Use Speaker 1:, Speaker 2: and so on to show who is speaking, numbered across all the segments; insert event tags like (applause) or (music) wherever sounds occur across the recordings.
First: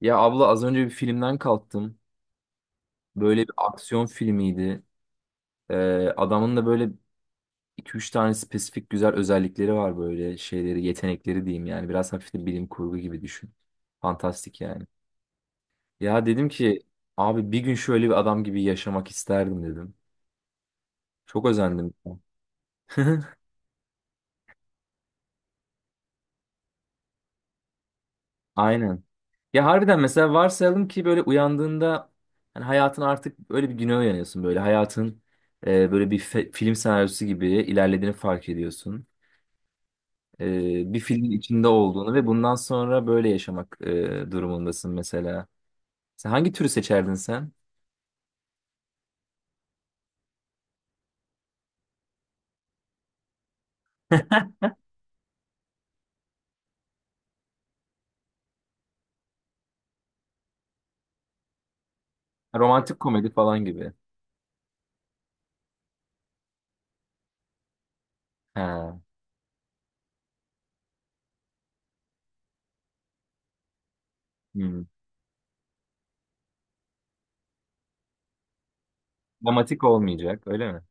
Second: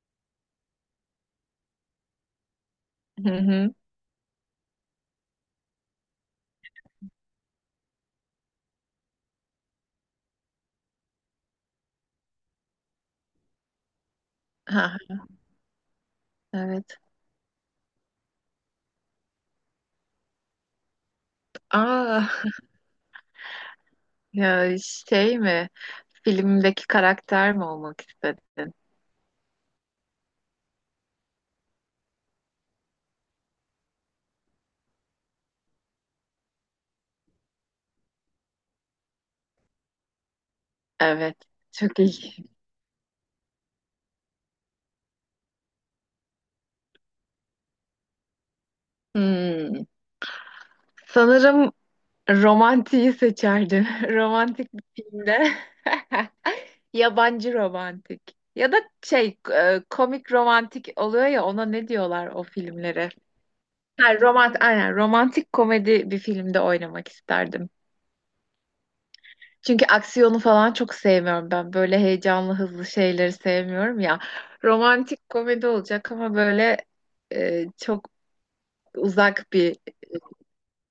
Speaker 1: Ya abla az önce bir filmden kalktım.
Speaker 2: Hı
Speaker 1: Böyle bir
Speaker 2: hı.
Speaker 1: aksiyon filmiydi. Ee, adamın da böyle iki üç tane spesifik güzel özellikleri var böyle şeyleri, yetenekleri diyeyim yani. Biraz hafif de bilim kurgu gibi düşün. Fantastik yani.
Speaker 2: Ha,
Speaker 1: Ya dedim ki
Speaker 2: evet.
Speaker 1: abi bir gün şöyle bir adam gibi yaşamak isterdim dedim. Çok özendim.
Speaker 2: Aa,
Speaker 1: (laughs)
Speaker 2: (laughs) ya şey mi? Filmdeki karakter mi olmak istedin?
Speaker 1: Aynen. Ya harbiden mesela varsayalım ki böyle uyandığında hani hayatın artık öyle bir güne uyanıyorsun böyle hayatın böyle bir film senaryosu gibi ilerlediğini fark ediyorsun. Bir filmin
Speaker 2: Evet.
Speaker 1: içinde
Speaker 2: Çok
Speaker 1: olduğunu ve
Speaker 2: iyi.
Speaker 1: bundan sonra böyle yaşamak durumundasın mesela. Sen hangi türü seçerdin sen?
Speaker 2: Hmm. Sanırım romantiği seçerdim. (laughs) Romantik bir filmde. (laughs) Yabancı romantik. Ya da komik romantik oluyor ya ona ne diyorlar o
Speaker 1: Ha, romantik
Speaker 2: filmlere?
Speaker 1: komedi falan gibi.
Speaker 2: Ha, romantik komedi bir filmde oynamak isterdim.
Speaker 1: Ha,
Speaker 2: Çünkü aksiyonu falan çok sevmiyorum ben. Böyle heyecanlı, hızlı şeyleri sevmiyorum ya.
Speaker 1: hmm.
Speaker 2: Romantik komedi olacak ama böyle çok uzak bir,
Speaker 1: Dramatik olmayacak, öyle mi?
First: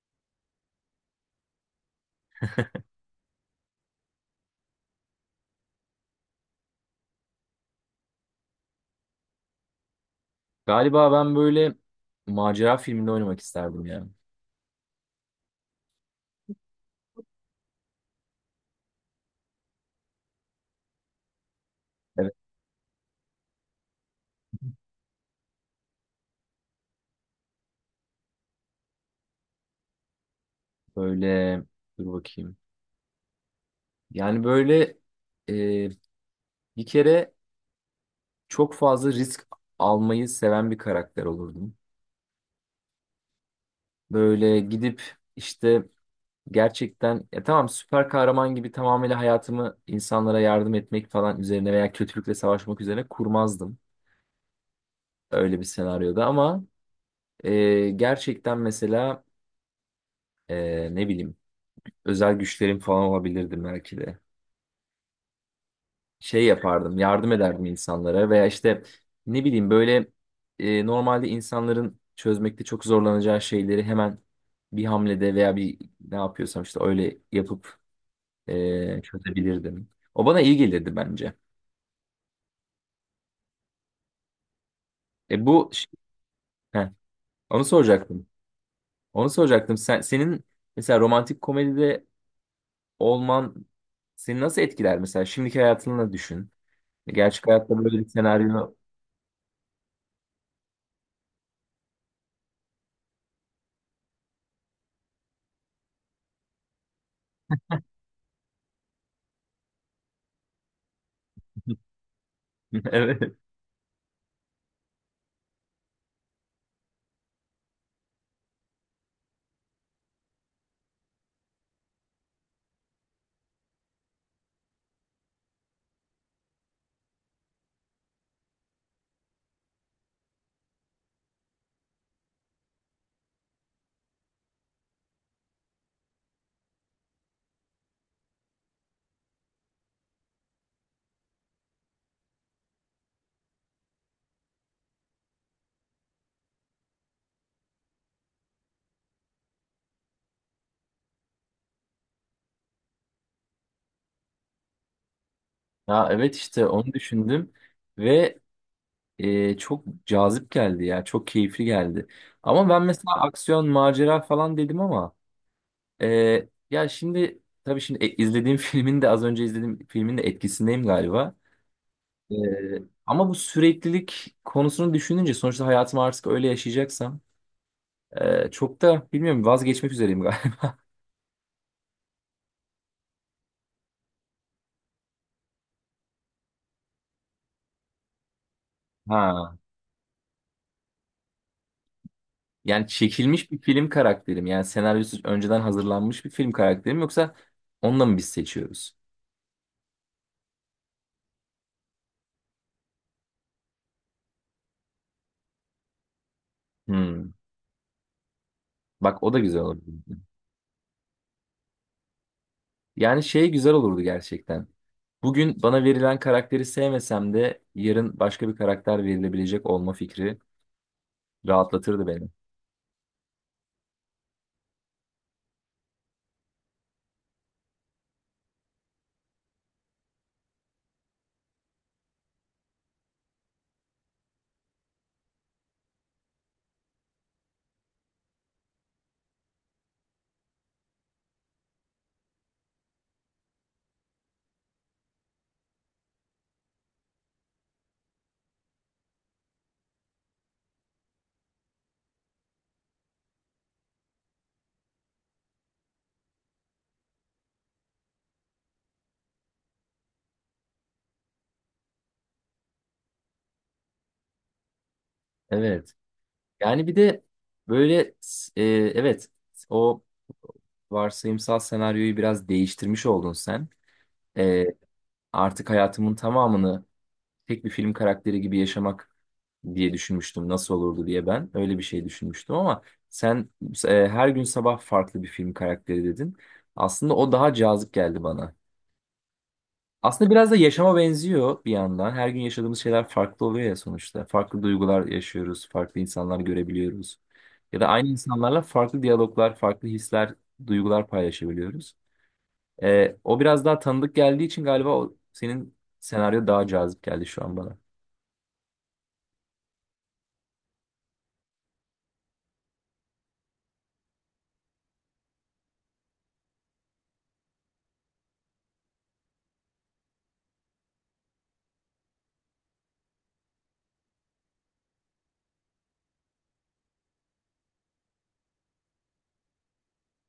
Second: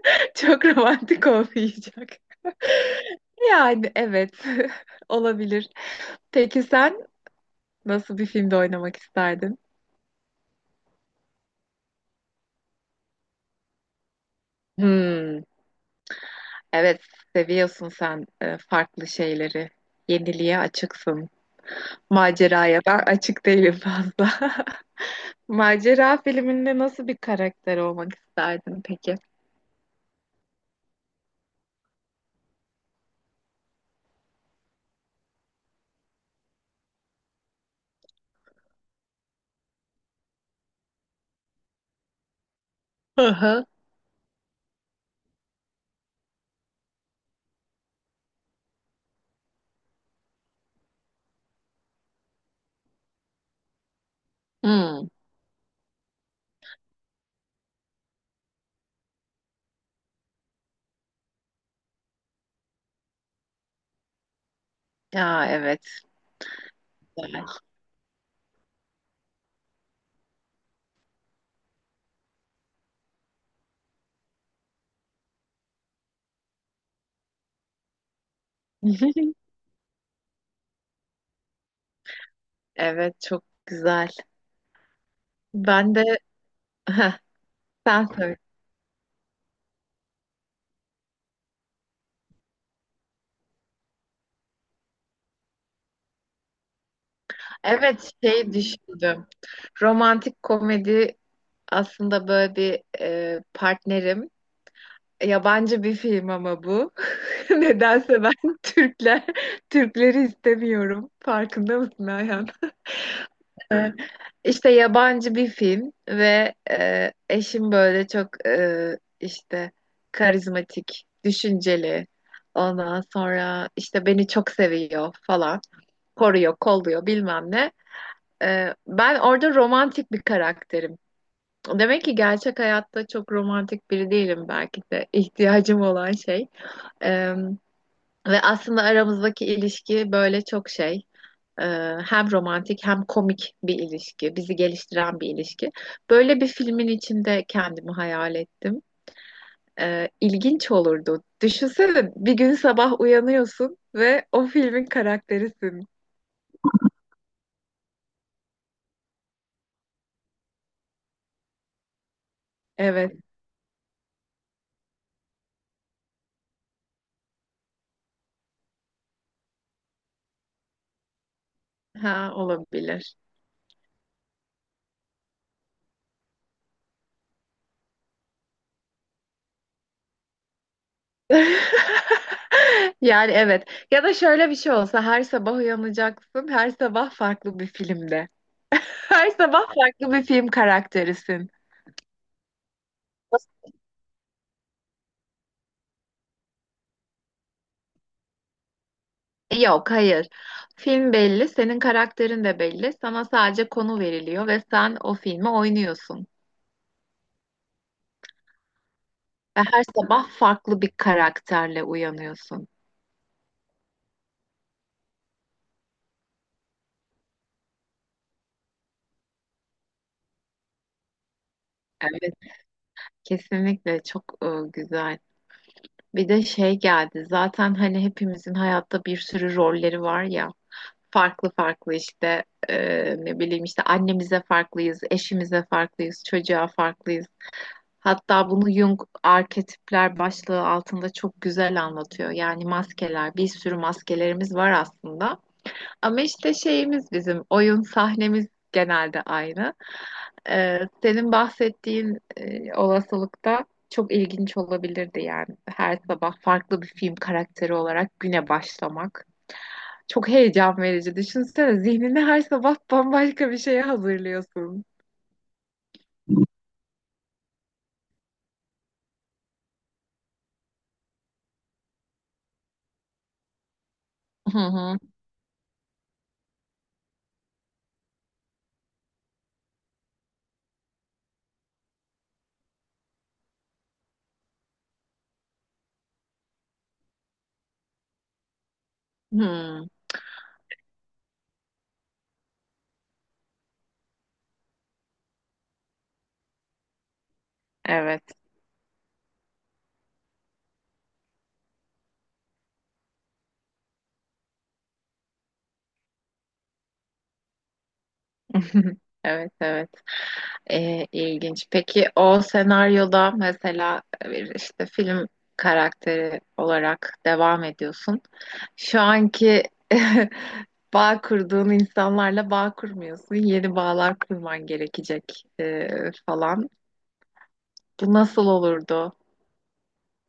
Speaker 2: (laughs) çok romantik olmayacak. (laughs) Yani evet, (laughs) olabilir. Peki sen nasıl bir filmde oynamak isterdin?
Speaker 1: Galiba ben böyle macera filminde oynamak isterdim ya.
Speaker 2: Hmm, evet, seviyorsun sen farklı şeyleri. Yeniliğe açıksın.
Speaker 1: Evet,
Speaker 2: Maceraya ben açık değilim fazla. (laughs) Macera filminde nasıl bir karakter olmak isterdin peki?
Speaker 1: böyle dur bakayım. Yani böyle e, bir kere çok fazla risk almayı seven bir karakter olurdum.
Speaker 2: Hı hı.
Speaker 1: Böyle gidip işte gerçekten ya tamam, süper kahraman gibi tamamıyla hayatımı insanlara yardım etmek falan üzerine veya kötülükle savaşmak üzerine kurmazdım
Speaker 2: Hmm.
Speaker 1: öyle bir senaryoda ama gerçekten mesela ne bileyim özel güçlerim falan olabilirdim belki de.
Speaker 2: Ya evet.
Speaker 1: Şey yapardım, yardım
Speaker 2: Güzel.
Speaker 1: ederdim insanlara veya işte ne bileyim böyle normalde insanların çözmekte çok zorlanacağı şeyleri hemen bir hamlede veya bir ne yapıyorsam işte öyle yapıp
Speaker 2: (laughs)
Speaker 1: çözebilirdim. O bana iyi gelirdi bence.
Speaker 2: Evet çok güzel.
Speaker 1: E bu
Speaker 2: Ben de.
Speaker 1: heh,
Speaker 2: Heh,
Speaker 1: onu
Speaker 2: sen
Speaker 1: soracaktım.
Speaker 2: söyle.
Speaker 1: Onu soracaktım. Senin mesela romantik komedide olman seni nasıl etkiler mesela? Şimdiki hayatını düşün. E, Gerçek hayatta böyle bir
Speaker 2: Evet şey
Speaker 1: senaryo.
Speaker 2: düşündüm. Romantik komedi aslında böyle bir partnerim. Yabancı bir film ama bu. (laughs) Nedense ben Türkler Türkleri istemiyorum. Farkında
Speaker 1: (laughs)
Speaker 2: mısın Ayhan?
Speaker 1: Evet.
Speaker 2: İşte yabancı bir film ve eşim böyle çok işte karizmatik, düşünceli. Ondan sonra işte beni çok seviyor falan. Koruyor, kolluyor bilmem ne. Ben orada romantik bir karakterim. Demek ki gerçek hayatta çok romantik biri değilim belki de (laughs) ihtiyacım olan şey. E, Ve aslında aramızdaki ilişki böyle çok şey. Hem romantik hem komik bir ilişki, bizi geliştiren bir ilişki. Böyle bir filmin içinde kendimi hayal ettim. İlginç olurdu. Düşünsene bir gün sabah uyanıyorsun ve o filmin karakterisin.
Speaker 1: Ya evet işte onu düşündüm ve çok cazip geldi ya. Çok keyifli geldi. Ama ben mesela
Speaker 2: Evet,
Speaker 1: aksiyon, macera falan dedim ama e, ya şimdi tabii şimdi e, izlediğim (laughs) filmin de, az önce izlediğim filmin de etkisindeyim galiba.
Speaker 2: ha
Speaker 1: Ee,
Speaker 2: olabilir.
Speaker 1: Ama bu süreklilik konusunu düşününce sonuçta hayatımı artık öyle yaşayacaksam çok da bilmiyorum, vazgeçmek üzereyim galiba. (laughs)
Speaker 2: (laughs) Yani evet. Ya da şöyle bir şey olsa her sabah uyanacaksın, her sabah farklı bir filmde. Her
Speaker 1: Ha.
Speaker 2: sabah farklı bir film karakterisin.
Speaker 1: Yani çekilmiş bir film karakterim, yani senaryosu önceden hazırlanmış bir film karakterim, yoksa onunla mı biz seçiyoruz?
Speaker 2: Yok, hayır. Film belli, senin karakterin de belli. Sana sadece konu veriliyor ve sen o filmi oynuyorsun.
Speaker 1: Hmm. Bak o da güzel
Speaker 2: Ve
Speaker 1: olurdu.
Speaker 2: her sabah farklı bir karakterle uyanıyorsun.
Speaker 1: Yani şey, güzel olurdu gerçekten. Bugün bana verilen karakteri sevmesem de yarın başka bir karakter verilebilecek olma fikri rahatlatırdı beni.
Speaker 2: Evet, kesinlikle çok güzel. Bir de şey geldi. Zaten hani hepimizin hayatta bir sürü rolleri var ya. Farklı farklı işte ne bileyim işte annemize farklıyız, eşimize farklıyız, çocuğa farklıyız. Hatta bunu Jung arketipler başlığı altında çok güzel anlatıyor. Yani maskeler, bir sürü maskelerimiz var aslında. Ama işte şeyimiz bizim, oyun sahnemiz genelde aynı. Senin bahsettiğin olasılıkta çok ilginç olabilirdi yani. Her sabah farklı bir film karakteri olarak güne başlamak. Çok heyecan verici. Düşünsene zihnini her sabah bambaşka bir şeye hazırlıyorsun.
Speaker 1: Evet. Yani bir de böyle e, evet o varsayımsal senaryoyu biraz değiştirmiş oldun sen.
Speaker 2: Hı
Speaker 1: Ee,
Speaker 2: hı.
Speaker 1: Artık hayatımın tamamını tek bir film karakteri gibi yaşamak diye düşünmüştüm. Nasıl olurdu diye ben öyle bir şey düşünmüştüm ama sen her gün sabah farklı bir film karakteri dedin. Aslında o daha cazip geldi bana.
Speaker 2: Hı,
Speaker 1: Aslında biraz da yaşama benziyor bir yandan. Her gün yaşadığımız şeyler farklı oluyor ya sonuçta. Farklı duygular yaşıyoruz, farklı insanlar görebiliyoruz. Ya da aynı
Speaker 2: evet.
Speaker 1: insanlarla farklı diyaloglar, farklı hisler, duygular paylaşabiliyoruz. O biraz daha tanıdık geldiği için galiba o, senin senaryo daha cazip geldi şu an bana.
Speaker 2: (laughs) Evet, evet. İlginç. Peki o senaryoda mesela bir işte film karakteri olarak devam ediyorsun. Şu anki (laughs) bağ kurduğun insanlarla bağ kurmuyorsun. Yeni bağlar kurman gerekecek falan. Bu nasıl olurdu?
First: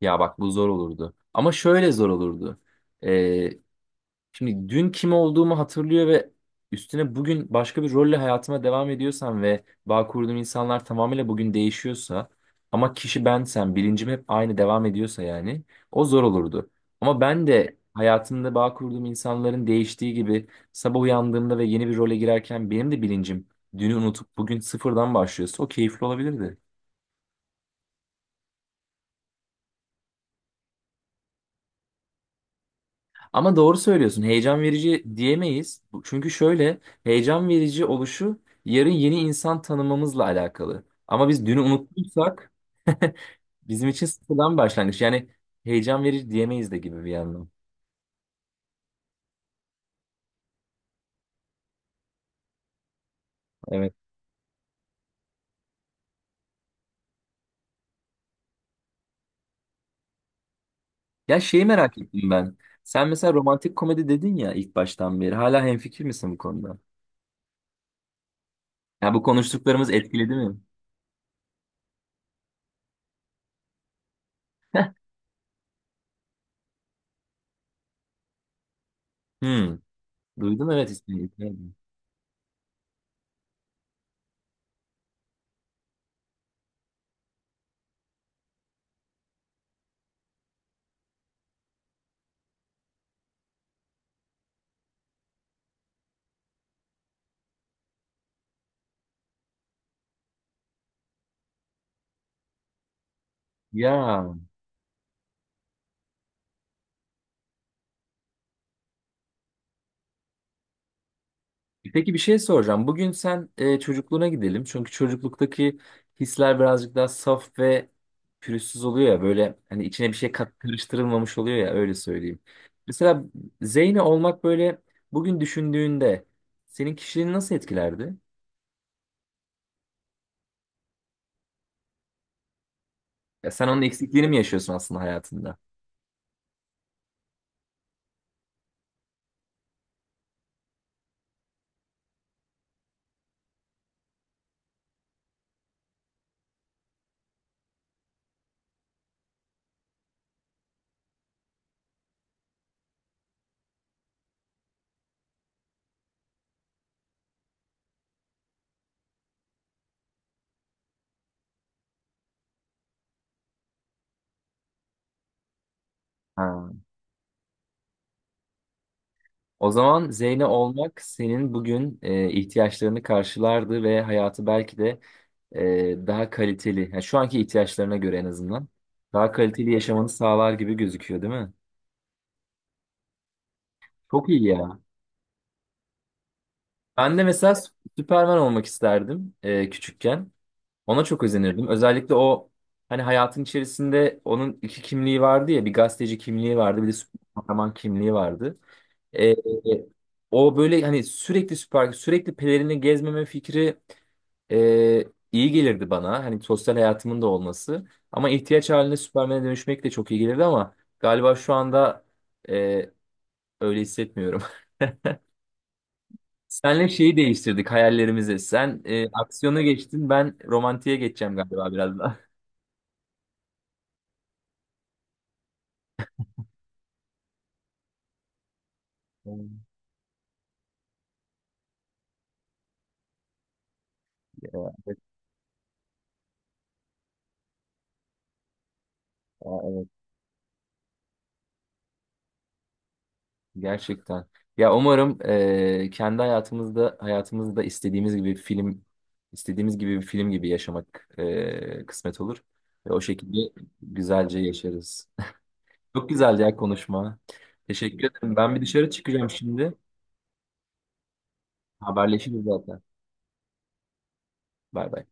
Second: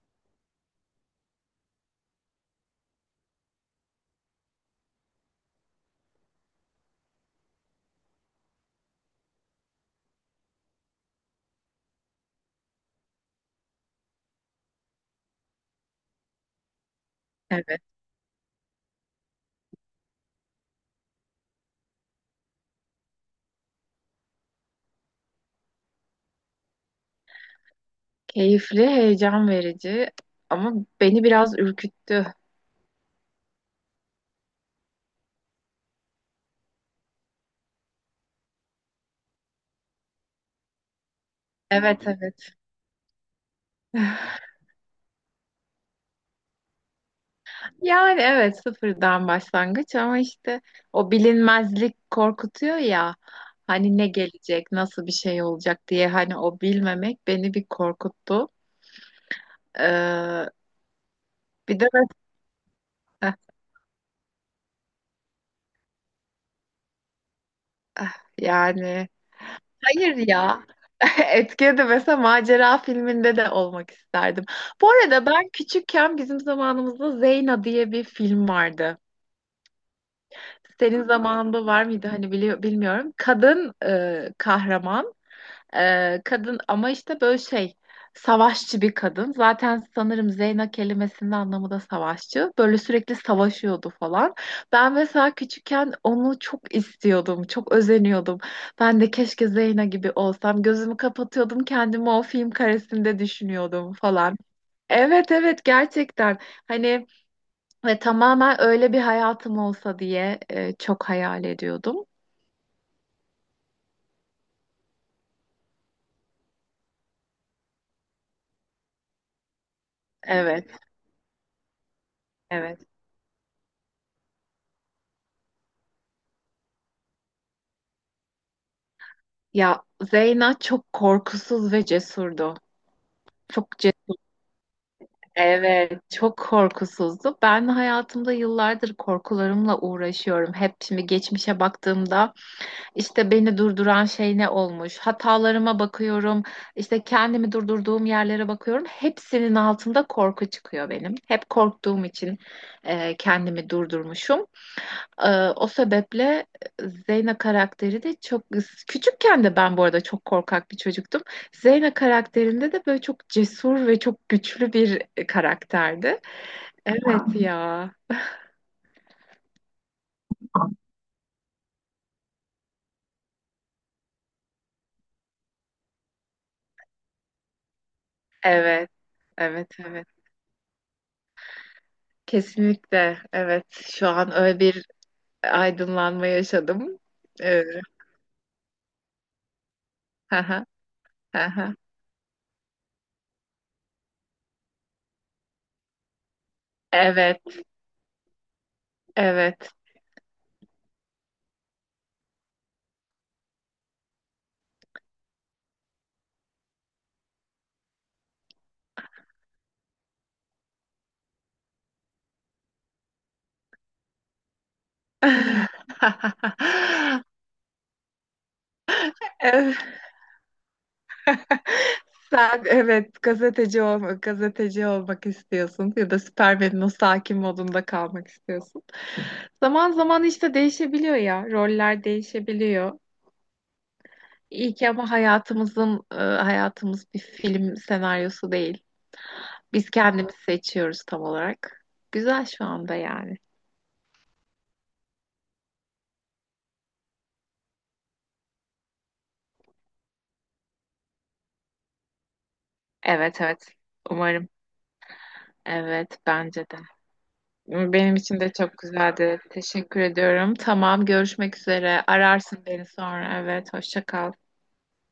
Speaker 1: Ya bak bu zor olurdu. Ama şöyle zor olurdu. Şimdi dün kim olduğumu hatırlıyor ve üstüne bugün başka bir rolle hayatıma devam ediyorsam ve bağ kurduğum insanlar tamamıyla bugün değişiyorsa ama kişi bensem, bilincim hep aynı devam ediyorsa, yani o zor olurdu. Ama ben de
Speaker 2: Evet.
Speaker 1: hayatımda bağ kurduğum insanların değiştiği gibi sabah uyandığımda ve yeni bir role girerken benim de bilincim dünü unutup bugün sıfırdan başlıyorsa o keyifli olabilirdi.
Speaker 2: Keyifli, heyecan verici ama beni biraz ürküttü.
Speaker 1: Ama doğru söylüyorsun. Heyecan verici diyemeyiz. Çünkü şöyle, heyecan verici oluşu yarın yeni insan tanımamızla alakalı. Ama biz dünü
Speaker 2: Evet,
Speaker 1: unuttuysak
Speaker 2: evet.
Speaker 1: (laughs) bizim için
Speaker 2: (laughs)
Speaker 1: sıfırdan başlangıç. Yani heyecan verici diyemeyiz de gibi bir yandan.
Speaker 2: Yani evet, sıfırdan başlangıç ama işte o bilinmezlik korkutuyor ya,
Speaker 1: Evet.
Speaker 2: hani ne gelecek nasıl bir şey olacak diye, hani o bilmemek beni bir korkuttu. Ee,
Speaker 1: Ya şeyi
Speaker 2: Bir de
Speaker 1: merak ettim ben. Sen mesela
Speaker 2: mesela
Speaker 1: romantik komedi dedin ya ilk baştan beri. Hala hemfikir misin bu konuda?
Speaker 2: (laughs) yani
Speaker 1: Ya bu konuştuklarımız
Speaker 2: hayır
Speaker 1: etkiledi mi?
Speaker 2: ya. (laughs) Etkiye de mesela macera filminde de olmak isterdim. Bu arada ben küçükken bizim zamanımızda Zeyna diye bir film vardı.
Speaker 1: Hmm. Duydum evet
Speaker 2: Senin
Speaker 1: ismini.
Speaker 2: zamanında var mıydı hani biliyor, bilmiyorum. Kadın kahraman. Kadın ama işte böyle şey, savaşçı bir kadın. Zaten sanırım Zeyna kelimesinin anlamı da savaşçı. Böyle sürekli savaşıyordu falan. Ben mesela küçükken onu çok istiyordum. Çok özeniyordum. Ben de keşke Zeyna gibi olsam. Gözümü kapatıyordum, kendimi o film karesinde düşünüyordum
Speaker 1: Ya.
Speaker 2: falan. Evet, evet, gerçekten. Hani ve tamamen öyle bir hayatım olsa diye çok hayal ediyordum.
Speaker 1: Peki bir şey soracağım. Bugün sen çocukluğuna gidelim. Çünkü çocukluktaki hisler birazcık daha saf ve pürüzsüz oluyor ya. Böyle hani içine bir şey kat
Speaker 2: Evet,
Speaker 1: karıştırılmamış oluyor ya, öyle söyleyeyim.
Speaker 2: evet.
Speaker 1: Mesela Zeyne olmak böyle, bugün düşündüğünde senin kişiliğini nasıl etkilerdi?
Speaker 2: Ya, Zeyna çok korkusuz ve cesurdu.
Speaker 1: Ya sen
Speaker 2: Çok
Speaker 1: onun
Speaker 2: cesur.
Speaker 1: eksikliğini mi yaşıyorsun aslında hayatında?
Speaker 2: Evet, çok korkusuzdu. Ben hayatımda yıllardır korkularımla uğraşıyorum. Hep şimdi geçmişe baktığımda işte beni durduran şey ne olmuş? Hatalarıma bakıyorum. İşte kendimi durdurduğum yerlere bakıyorum. Hepsinin altında korku çıkıyor benim. Hep korktuğum için kendimi durdurmuşum. Ee, O sebeple Zeyna karakteri de çok küçükken de ben bu arada çok korkak bir çocuktum. Zeyna karakterinde de böyle çok cesur ve çok güçlü bir karakterdi.
Speaker 1: Ha.
Speaker 2: Evet. Ya.
Speaker 1: O zaman Zeyne olmak senin bugün ihtiyaçlarını karşılardı ve hayatı belki de daha kaliteli, yani şu anki ihtiyaçlarına göre en azından
Speaker 2: Evet,
Speaker 1: daha
Speaker 2: evet,
Speaker 1: kaliteli
Speaker 2: evet.
Speaker 1: yaşamanı sağlar gibi gözüküyor, değil mi?
Speaker 2: Kesinlikle. Evet. Şu
Speaker 1: Çok
Speaker 2: an
Speaker 1: iyi
Speaker 2: öyle
Speaker 1: ya.
Speaker 2: bir aydınlanma yaşadım.
Speaker 1: Ben de mesela
Speaker 2: Ee,
Speaker 1: Süperman olmak isterdim küçükken.
Speaker 2: (laughs) haha,
Speaker 1: Ona çok özenirdim.
Speaker 2: haha.
Speaker 1: Özellikle o hani hayatın içerisinde onun iki kimliği vardı ya, bir gazeteci kimliği vardı, bir de süper
Speaker 2: Evet,
Speaker 1: kahraman kimliği vardı. E, e,
Speaker 2: evet.
Speaker 1: O böyle hani sürekli süper, sürekli pelerini gezmeme fikri Ee, iyi gelirdi bana. Hani sosyal hayatımın da olması. Ama ihtiyaç halinde Süpermen'e dönüşmek de çok iyi gelirdi ama galiba şu anda e, öyle hissetmiyorum. (laughs) Senle şeyi
Speaker 2: (laughs)
Speaker 1: değiştirdik hayallerimizi. Sen aksiyona
Speaker 2: Evet.
Speaker 1: geçtin, ben romantiğe geçeceğim galiba biraz daha.
Speaker 2: Sen evet gazeteci olmak, gazeteci olmak istiyorsun ya da Superman'in o sakin modunda kalmak istiyorsun.
Speaker 1: Hmm.
Speaker 2: Zaman zaman işte değişebiliyor ya, roller değişebiliyor.
Speaker 1: Ya,
Speaker 2: İyi ki
Speaker 1: evet,
Speaker 2: ama hayatımız bir film senaryosu değil.
Speaker 1: ya, evet,
Speaker 2: Biz kendimiz seçiyoruz tam olarak. Güzel şu anda yani.
Speaker 1: (laughs) gerçekten. Ya umarım kendi hayatımızda istediğimiz gibi bir film gibi yaşamak kısmet olur. Ve o şekilde
Speaker 2: Evet, evet.
Speaker 1: güzelce
Speaker 2: Umarım.
Speaker 1: yaşarız. Çok
Speaker 2: Evet
Speaker 1: güzeldi ya
Speaker 2: bence de.
Speaker 1: konuşma. Teşekkür
Speaker 2: Benim
Speaker 1: ederim.
Speaker 2: için de
Speaker 1: Ben bir
Speaker 2: çok
Speaker 1: dışarı çıkacağım
Speaker 2: güzeldi.
Speaker 1: şimdi.
Speaker 2: Teşekkür ediyorum. Tamam, görüşmek üzere.
Speaker 1: Haberleşiriz
Speaker 2: Ararsın
Speaker 1: zaten.
Speaker 2: beni sonra. Evet, hoşça kal.
Speaker 1: Bay bay.